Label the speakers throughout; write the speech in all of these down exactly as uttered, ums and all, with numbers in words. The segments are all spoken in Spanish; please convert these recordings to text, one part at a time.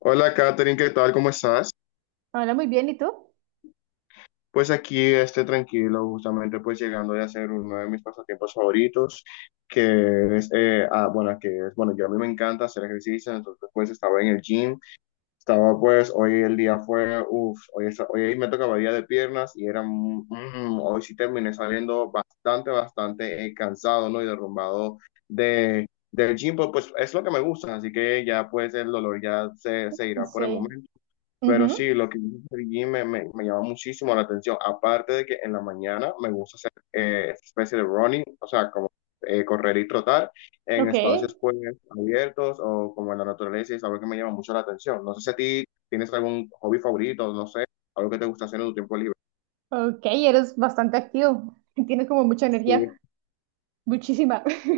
Speaker 1: Hola Katherine, ¿qué tal? ¿Cómo estás?
Speaker 2: Hola, muy bien, ¿y tú?
Speaker 1: Pues aquí esté tranquilo, justamente pues llegando de hacer uno de mis pasatiempos favoritos, que es, eh, ah, bueno, que es, bueno, yo a mí me encanta hacer ejercicio, entonces pues estaba en el gym, estaba pues, hoy el día fue, uff, hoy, esta- hoy me tocaba día de piernas y era, mm, mm, hoy sí terminé saliendo bastante, bastante eh, cansado, ¿no? Y derrumbado de, del gym, pues pues, es lo que me gusta, así que ya pues el dolor ya se, se irá por el
Speaker 2: Sí.
Speaker 1: momento. Pero
Speaker 2: Ujú.
Speaker 1: sí, lo que dices del gym me, me, me llama muchísimo la atención. Aparte de que en la mañana me gusta hacer eh, especie de running, o sea, como eh, correr y trotar en
Speaker 2: Ok,
Speaker 1: espacios pues abiertos o como en la naturaleza y es algo que me llama mucho la atención. No sé si a ti tienes algún hobby favorito, no sé, algo que te gusta hacer en tu tiempo libre.
Speaker 2: ok, eres bastante activo, tienes como mucha
Speaker 1: Sí.
Speaker 2: energía, muchísima.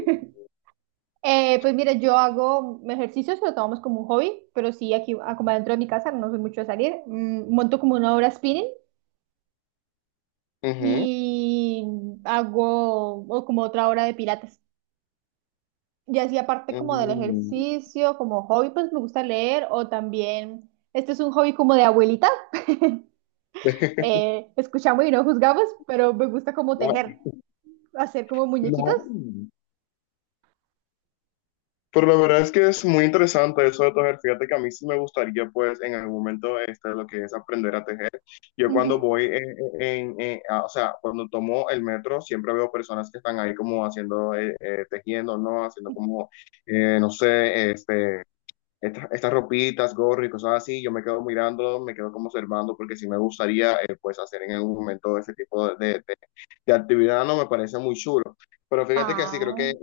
Speaker 2: Eh, pues mira, yo hago ejercicios, lo tomamos como un hobby, pero sí, aquí, ah, como adentro de mi casa, no soy mucho de salir, mm, monto como una hora spinning
Speaker 1: Ujú.
Speaker 2: y hago o como otra hora de pilates. Y así aparte como del
Speaker 1: Mm.
Speaker 2: ejercicio, como hobby, pues me gusta leer o también, este es un hobby como de abuelita, eh, escuchamos y no juzgamos, pero me gusta como
Speaker 1: No,
Speaker 2: tejer, hacer como muñequitos.
Speaker 1: no. Pero la verdad es que es muy interesante eso de tejer. Fíjate que a mí sí me gustaría, pues, en algún momento, este, lo que es aprender a tejer. Yo cuando
Speaker 2: Ujú.
Speaker 1: voy, eh, en, en- a- o sea, cuando tomo el metro, siempre veo personas que están ahí como haciendo, eh, eh, tejiendo, ¿no? Haciendo como, eh, no sé, este estas, estas ropitas, gorro y cosas así, yo me quedo mirando, me quedo como observando, porque sí me gustaría eh, pues hacer en algún momento ese tipo de, de, de actividad, no me parece muy chulo. Pero fíjate que sí, creo
Speaker 2: Ah,
Speaker 1: que eh,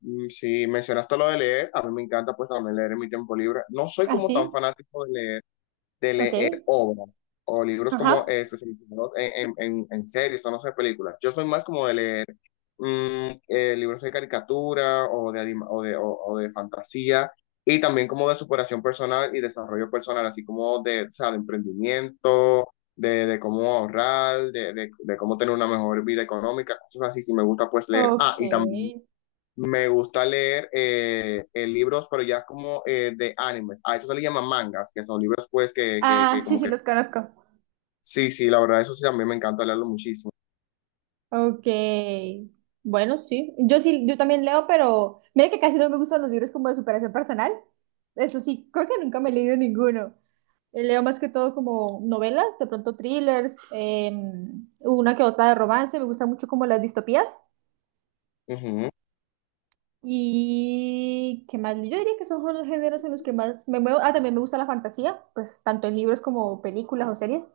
Speaker 1: mm, si mencionaste lo de leer, a mí me encanta pues también leer en mi tiempo libre. No soy como tan
Speaker 2: así,
Speaker 1: fanático de leer de leer
Speaker 2: ok.
Speaker 1: obras o libros
Speaker 2: Ajá,
Speaker 1: como eh, especializados en, en, en- en series o no sé, películas. Yo soy más como de leer mm, eh, libros de caricatura o de, anima- o de, o- o de fantasía y también como de superación personal y desarrollo personal, así como de, o sea, de emprendimiento, de, de cómo ahorrar, de, de- de cómo tener una mejor vida económica, cosas así, si me gusta pues leer. Ah,
Speaker 2: ok.
Speaker 1: y también me gusta leer eh, eh, libros, pero ya como eh, de animes. A eso se le llama mangas, que son libros pues que, que,
Speaker 2: Ah,
Speaker 1: que
Speaker 2: sí,
Speaker 1: como
Speaker 2: sí,
Speaker 1: que...
Speaker 2: los conozco.
Speaker 1: Sí, sí, la verdad, eso sí, a mí me encanta leerlo muchísimo.
Speaker 2: Ok. Bueno, sí, yo sí, yo también leo, pero mira que casi no me gustan los libros como de superación personal. Eso sí, creo que nunca me he leído ninguno. Eh, Leo más que todo como novelas, de pronto thrillers, em, una que otra de romance. Me gustan mucho como las distopías.
Speaker 1: Ujú.
Speaker 2: Y qué más, yo diría que esos son los géneros en los que más me muevo. Ah, también me gusta la fantasía, pues tanto en libros como películas o series.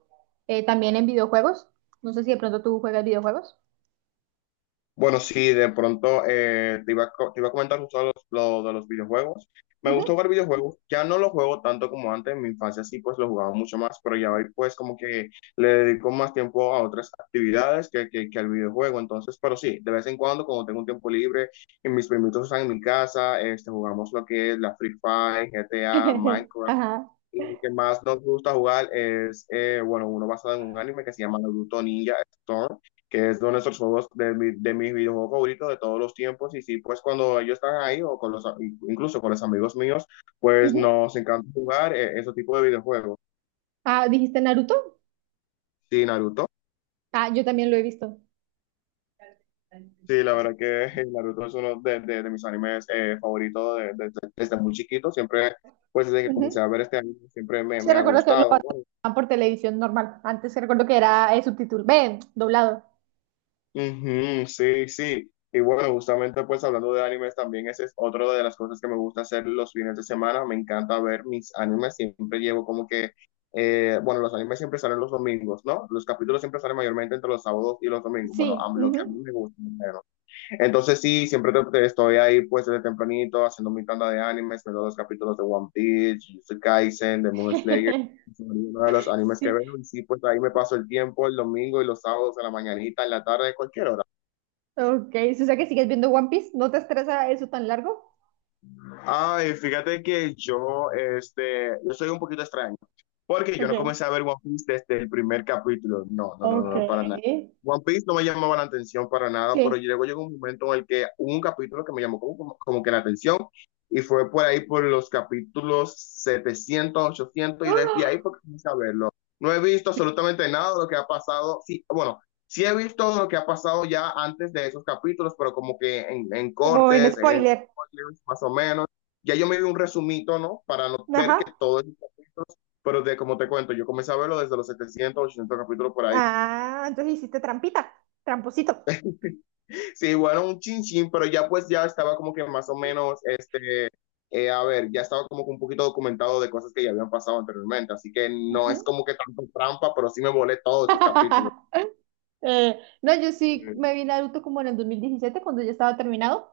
Speaker 2: Eh, también en videojuegos. No sé si de pronto tú juegas videojuegos.
Speaker 1: Bueno, sí, de pronto eh, te iba a, co- te iba a comentar justo lo, lo de los videojuegos. Me gusta
Speaker 2: Ujú.
Speaker 1: jugar videojuegos, ya no los juego tanto como antes, en mi infancia sí pues los jugaba mucho más, pero ya hoy pues como que le dedico más tiempo a otras actividades que, que, que al videojuego, entonces, pero sí, de vez en cuando cuando tengo un tiempo libre y mis primitos están en mi casa, este, jugamos lo que es la Free Fire, G T A, Minecraft.
Speaker 2: Ajá.
Speaker 1: Y lo que más nos gusta jugar es, eh, bueno, uno basado en un anime que se llama Naruto Ninja Storm, que es uno de nuestros juegos de, mi- de mis videojuegos favoritos de todos los tiempos. Y sí, pues cuando ellos están ahí o con los, a- incluso con los amigos míos, pues
Speaker 2: Ujú.
Speaker 1: nos encanta jugar eh, ese tipo de videojuegos.
Speaker 2: Ah, ¿dijiste Naruto?
Speaker 1: Sí, Naruto.
Speaker 2: Ah, yo también lo he visto.
Speaker 1: Sí, la verdad que eh, Naruto es uno de, de- de mis animes eh, favoritos de- de- de- desde muy chiquito. Siempre, pues desde que comencé
Speaker 2: Ujú.
Speaker 1: a ver este anime, siempre me,
Speaker 2: Sí,
Speaker 1: me ha
Speaker 2: recuerdo que lo
Speaker 1: gustado. Bueno,
Speaker 2: pasaban por televisión normal. Antes sí recuerdo que era eh, subtítulo, ven, doblado.
Speaker 1: Ujú, sí, sí. Y bueno, justamente pues hablando de animes también, ese es otro de las cosas que me gusta hacer los fines de semana. Me encanta ver mis animes. Siempre llevo como que, eh, bueno, los animes siempre salen los domingos, ¿no? Los capítulos siempre salen mayormente entre los sábados y los domingos. Bueno, a
Speaker 2: Sí.
Speaker 1: lo que a mí
Speaker 2: Ujú.
Speaker 1: me gusta. bueno, entonces sí, siempre te- te estoy ahí pues desde tempranito haciendo mi tanda de animes, viendo los capítulos de One Piece, Jujutsu Kaisen, Demon Slayer, son uno de los animes que
Speaker 2: Sí.
Speaker 1: veo y sí, pues ahí me paso el tiempo el domingo y los sábados en la mañanita, en la tarde, cualquier hora.
Speaker 2: Ok, si o sea que sigues viendo One Piece, ¿no te estresa eso tan largo?
Speaker 1: Ay, fíjate que yo, este, yo soy un poquito extraño, porque yo no
Speaker 2: Ok,
Speaker 1: comencé a ver One Piece desde el primer capítulo. No, no, no,
Speaker 2: ok,
Speaker 1: no, para nada. One Piece no me llamaba la atención para nada, pero
Speaker 2: sí.
Speaker 1: luego llegó un momento en el que hubo un capítulo que me llamó como, como, como que la atención y fue por ahí por los capítulos setecientos, ochocientos y desde ahí
Speaker 2: ¡Ah!
Speaker 1: porque comencé a verlo. No he visto absolutamente nada de lo que ha pasado. Sí, bueno, sí he visto lo que ha pasado ya antes de esos capítulos, pero como que en, en,
Speaker 2: Como en
Speaker 1: cortes, en
Speaker 2: spoiler.
Speaker 1: spoilers, más o menos. Ya yo me vi un resumito, ¿no? Para no ver
Speaker 2: Ajá.
Speaker 1: que todo es... Pero de, como te cuento, yo comencé a verlo desde los setecientos ochocientos capítulos por ahí.
Speaker 2: Ah, entonces hiciste trampita, tramposito.
Speaker 1: Sí, bueno, un chin chin, pero ya pues ya estaba como que más o menos, este, eh, a ver, ya estaba como que un poquito documentado de cosas que ya habían pasado anteriormente. Así que no es
Speaker 2: Ujú.
Speaker 1: como que tanto trampa, pero sí me volé todos esos capítulos.
Speaker 2: Eh, no, yo sí me vi Naruto como en el dos mil diecisiete cuando ya estaba terminado,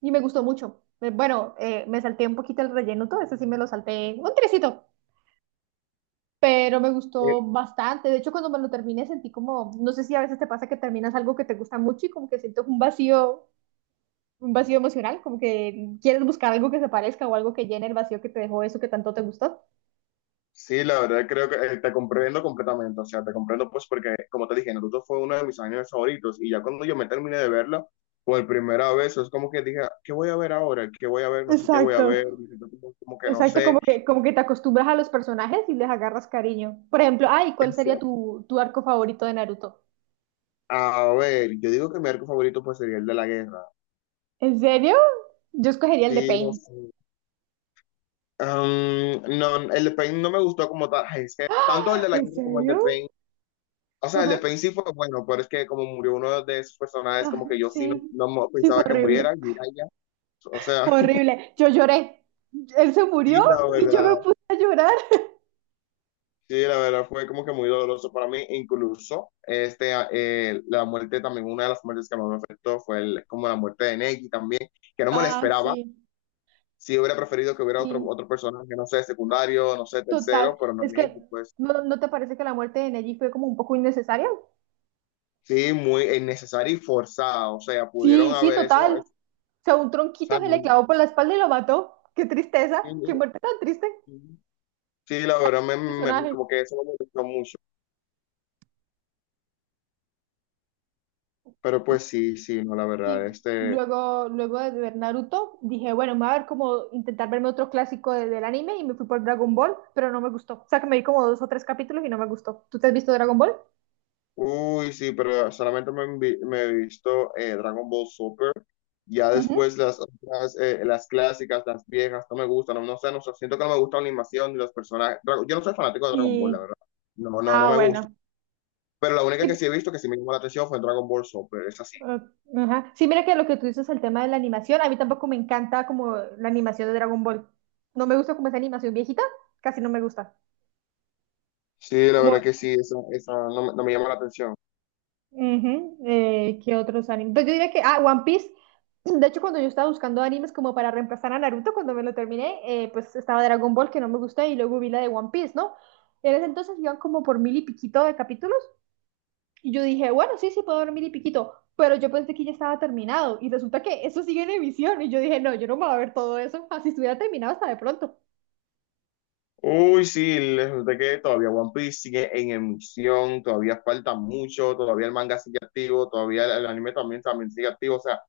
Speaker 2: y me gustó mucho. Eh, Bueno, eh, me salté un poquito el relleno, todo eso sí me lo salté un trecito, pero me gustó
Speaker 1: Eh,
Speaker 2: bastante. De hecho, cuando me lo terminé sentí como, no sé si a veces te pasa que terminas algo que te gusta mucho y como que sientes un vacío un vacío emocional, como que quieres buscar algo que se parezca o algo que llene el vacío que te dejó eso que tanto te gustó.
Speaker 1: Sí, la verdad creo que eh, te comprendo completamente, o sea, te comprendo pues porque, como te dije, Naruto fue uno de mis animes favoritos y ya cuando yo me terminé de verlo, por primera vez, es como que dije, ¿qué voy a ver ahora? ¿Qué voy a ver? No sé qué voy a
Speaker 2: Exacto.
Speaker 1: ver, como como que no
Speaker 2: Exacto, como
Speaker 1: sé.
Speaker 2: que, como que te acostumbras a los personajes y les agarras cariño. Por ejemplo, ay, ¿cuál
Speaker 1: Es-
Speaker 2: sería tu, tu arco favorito de Naruto?
Speaker 1: A ver, yo digo que mi arco favorito pues sería el de la guerra.
Speaker 2: ¿En serio? Yo escogería el de
Speaker 1: Sí, no
Speaker 2: Pain.
Speaker 1: sé. Am, no, el de Pain no me gustó como tal, Ay, es que tanto el de la
Speaker 2: ¿En
Speaker 1: guerra como el de
Speaker 2: serio?
Speaker 1: Pain, o sea, el de
Speaker 2: Ajá.
Speaker 1: Pain sí fue bueno, pero es que como murió uno de esos personajes,
Speaker 2: Ah,
Speaker 1: como que yo sí no,
Speaker 2: sí,
Speaker 1: no mo-
Speaker 2: sí, fue
Speaker 1: pensaba que
Speaker 2: horrible.
Speaker 1: muriera, Jiraiya, o sea...
Speaker 2: Fue horrible. Yo lloré. Él se
Speaker 1: Sí,
Speaker 2: murió
Speaker 1: la
Speaker 2: y yo me
Speaker 1: verdad,
Speaker 2: puse a llorar.
Speaker 1: sí, la verdad fue como que muy doloroso para mí, incluso este, a- eh, la muerte también, una de las muertes que más me afectó fue el- como la muerte de Neki también, que no me la
Speaker 2: Ah,
Speaker 1: esperaba,
Speaker 2: sí.
Speaker 1: sí hubiera preferido que hubiera otro,
Speaker 2: Sí.
Speaker 1: otro personaje, no sé, secundario, no sé,
Speaker 2: Total,
Speaker 1: tercero, pero no
Speaker 2: es que
Speaker 1: Neki, pues
Speaker 2: ¿no, no te parece que la muerte de Neji fue como un poco innecesaria?
Speaker 1: sí, muy innecesario y forzado, o sea, pudieron
Speaker 2: Sí, sí,
Speaker 1: haber eso,
Speaker 2: total.
Speaker 1: es-
Speaker 2: O sea, un
Speaker 1: o
Speaker 2: tronquito
Speaker 1: sea,
Speaker 2: se
Speaker 1: no-
Speaker 2: le clavó por la espalda y lo mató. Qué tristeza,
Speaker 1: sí,
Speaker 2: qué muerte tan triste,
Speaker 1: sí, sí, la verdad, me, me-
Speaker 2: personaje.
Speaker 1: como que eso me molestó mucho, pero pues sí, sí, no, la verdad,
Speaker 2: Sí,
Speaker 1: este...
Speaker 2: luego, luego de ver Naruto, dije, bueno, me voy a ver como intentar verme otro clásico de- del anime y me fui por Dragon Ball, pero no me gustó. O sea, que me vi como dos o tres capítulos y no me gustó. ¿Tú te has visto Dragon Ball?
Speaker 1: Uy, sí, pero solamente me, envi- me he visto eh, Dragon Ball Super. Ya
Speaker 2: Ujú.
Speaker 1: después las otras, eh, las clásicas, las viejas, no me gustan. No, no sé, no sé, siento que no me gusta la animación ni los personajes. Dra- Yo no soy fanático de Dragon Ball, la
Speaker 2: Y,
Speaker 1: verdad. No, no, no
Speaker 2: ah,
Speaker 1: me gusta.
Speaker 2: bueno.
Speaker 1: Pero la única
Speaker 2: Y
Speaker 1: que sí he visto que sí me llamó la atención fue Dragon Ball Super, es así.
Speaker 2: ah, ajá. Sí, mira que lo que tú dices, el tema de la animación, a mí tampoco me encanta como la animación de Dragon Ball. No me gusta como esa animación viejita, casi no me gusta.
Speaker 1: Sí, la
Speaker 2: Como,
Speaker 1: verdad que sí, esa, esa no, me no me llama la atención.
Speaker 2: ujú, eh, ¿qué otros animes? Pues yo diría que, ah, One Piece. De hecho, cuando yo estaba buscando animes como para reemplazar a Naruto, cuando me lo terminé, eh, pues estaba Dragon Ball que no me gusta y luego vi la de One Piece, ¿no? En ese entonces iban como por mil y piquito de capítulos. Y yo dije, bueno, sí, sí, puedo dormir y piquito, pero yo pensé que ya estaba terminado y resulta que eso sigue en emisión y yo dije, no, yo no me voy a ver todo eso, así estuviera terminado hasta de pronto.
Speaker 1: Uy, sí, les resulta que todavía One Piece sigue en emisión, todavía falta mucho, todavía el manga sigue activo, todavía el el anime también, también sigue activo, o sea.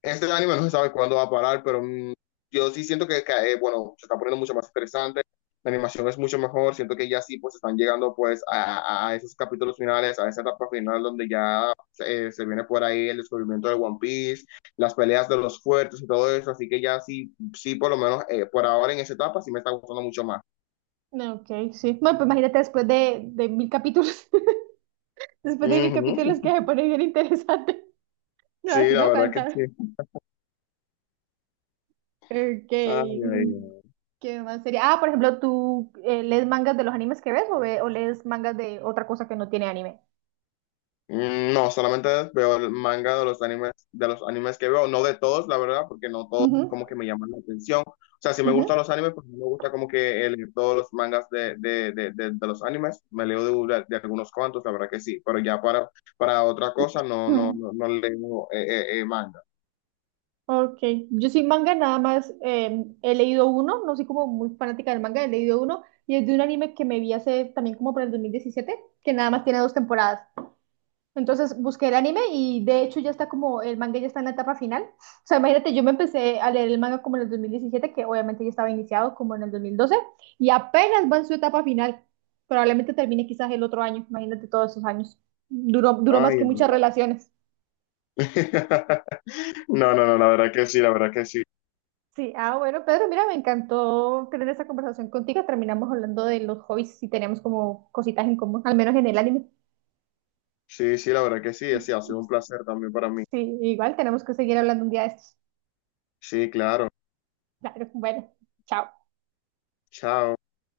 Speaker 1: Este anime no se sabe cuándo va a parar, pero mm, yo sí siento que, que, eh, bueno, se está poniendo mucho más interesante, la animación es mucho mejor, siento que ya sí, pues están llegando pues a, a- a esos capítulos finales, a esa etapa final donde ya eh, se viene por ahí el descubrimiento de One Piece, las peleas de los fuertes y todo eso, así que ya sí, sí, por lo menos eh, por ahora en esa etapa sí me está gustando mucho más.
Speaker 2: No, ok, sí. Bueno, pues imagínate después de, de mil capítulos, después de mil capítulos
Speaker 1: Ujú.
Speaker 2: que se pone bien interesante. No,
Speaker 1: Sí,
Speaker 2: así
Speaker 1: la
Speaker 2: no
Speaker 1: verdad que sí.
Speaker 2: canta. Ok.
Speaker 1: Ay, ay,
Speaker 2: mm,
Speaker 1: ay.
Speaker 2: ¿Qué más sería? Ah, por ejemplo, ¿tú eh, lees mangas de los animes que ves o, ve- o lees mangas de otra cosa que no tiene anime?
Speaker 1: Mm, No, solamente veo el manga de los animes, de los animes que veo, no de todos, la verdad, porque no todos
Speaker 2: Ujú,
Speaker 1: como que me llaman la atención. O sea, si me gustan los animes, pues no me gusta como que eh, leer todos los mangas de, de, de, de, de los animes. Me leo de, una- de algunos cuantos, la verdad que sí, pero ya para, para otra cosa no, no,
Speaker 2: ujú.
Speaker 1: no, no leo eh, eh, eh, manga.
Speaker 2: Ok, yo sí manga nada más eh, he leído uno, no soy como muy fanática del manga, he leído uno y es de un anime que me vi hace también como por el dos mil diecisiete, que nada más tiene dos temporadas. Entonces busqué el anime y de hecho ya está como el manga ya está en la etapa final. O sea, imagínate, yo me empecé a leer el manga como en el dos mil diecisiete, que obviamente ya estaba iniciado como en el dos mil doce y apenas va en su etapa final. Probablemente termine quizás el otro año, imagínate todos esos años. Duró, duró más
Speaker 1: Ay,
Speaker 2: que muchas
Speaker 1: ay,
Speaker 2: relaciones.
Speaker 1: No, no, no, la verdad que sí, la verdad que sí.
Speaker 2: Sí, ah, bueno, Pedro, mira, me encantó tener esa conversación contigo. Terminamos hablando de los hobbies y teníamos como cositas en común, al menos en el anime.
Speaker 1: Sí, sí, la verdad que sí, sí, ha sido un placer también para mí.
Speaker 2: Sí, igual tenemos que seguir hablando un día de estos.
Speaker 1: Sí, claro.
Speaker 2: Claro, bueno, chao.
Speaker 1: Chao.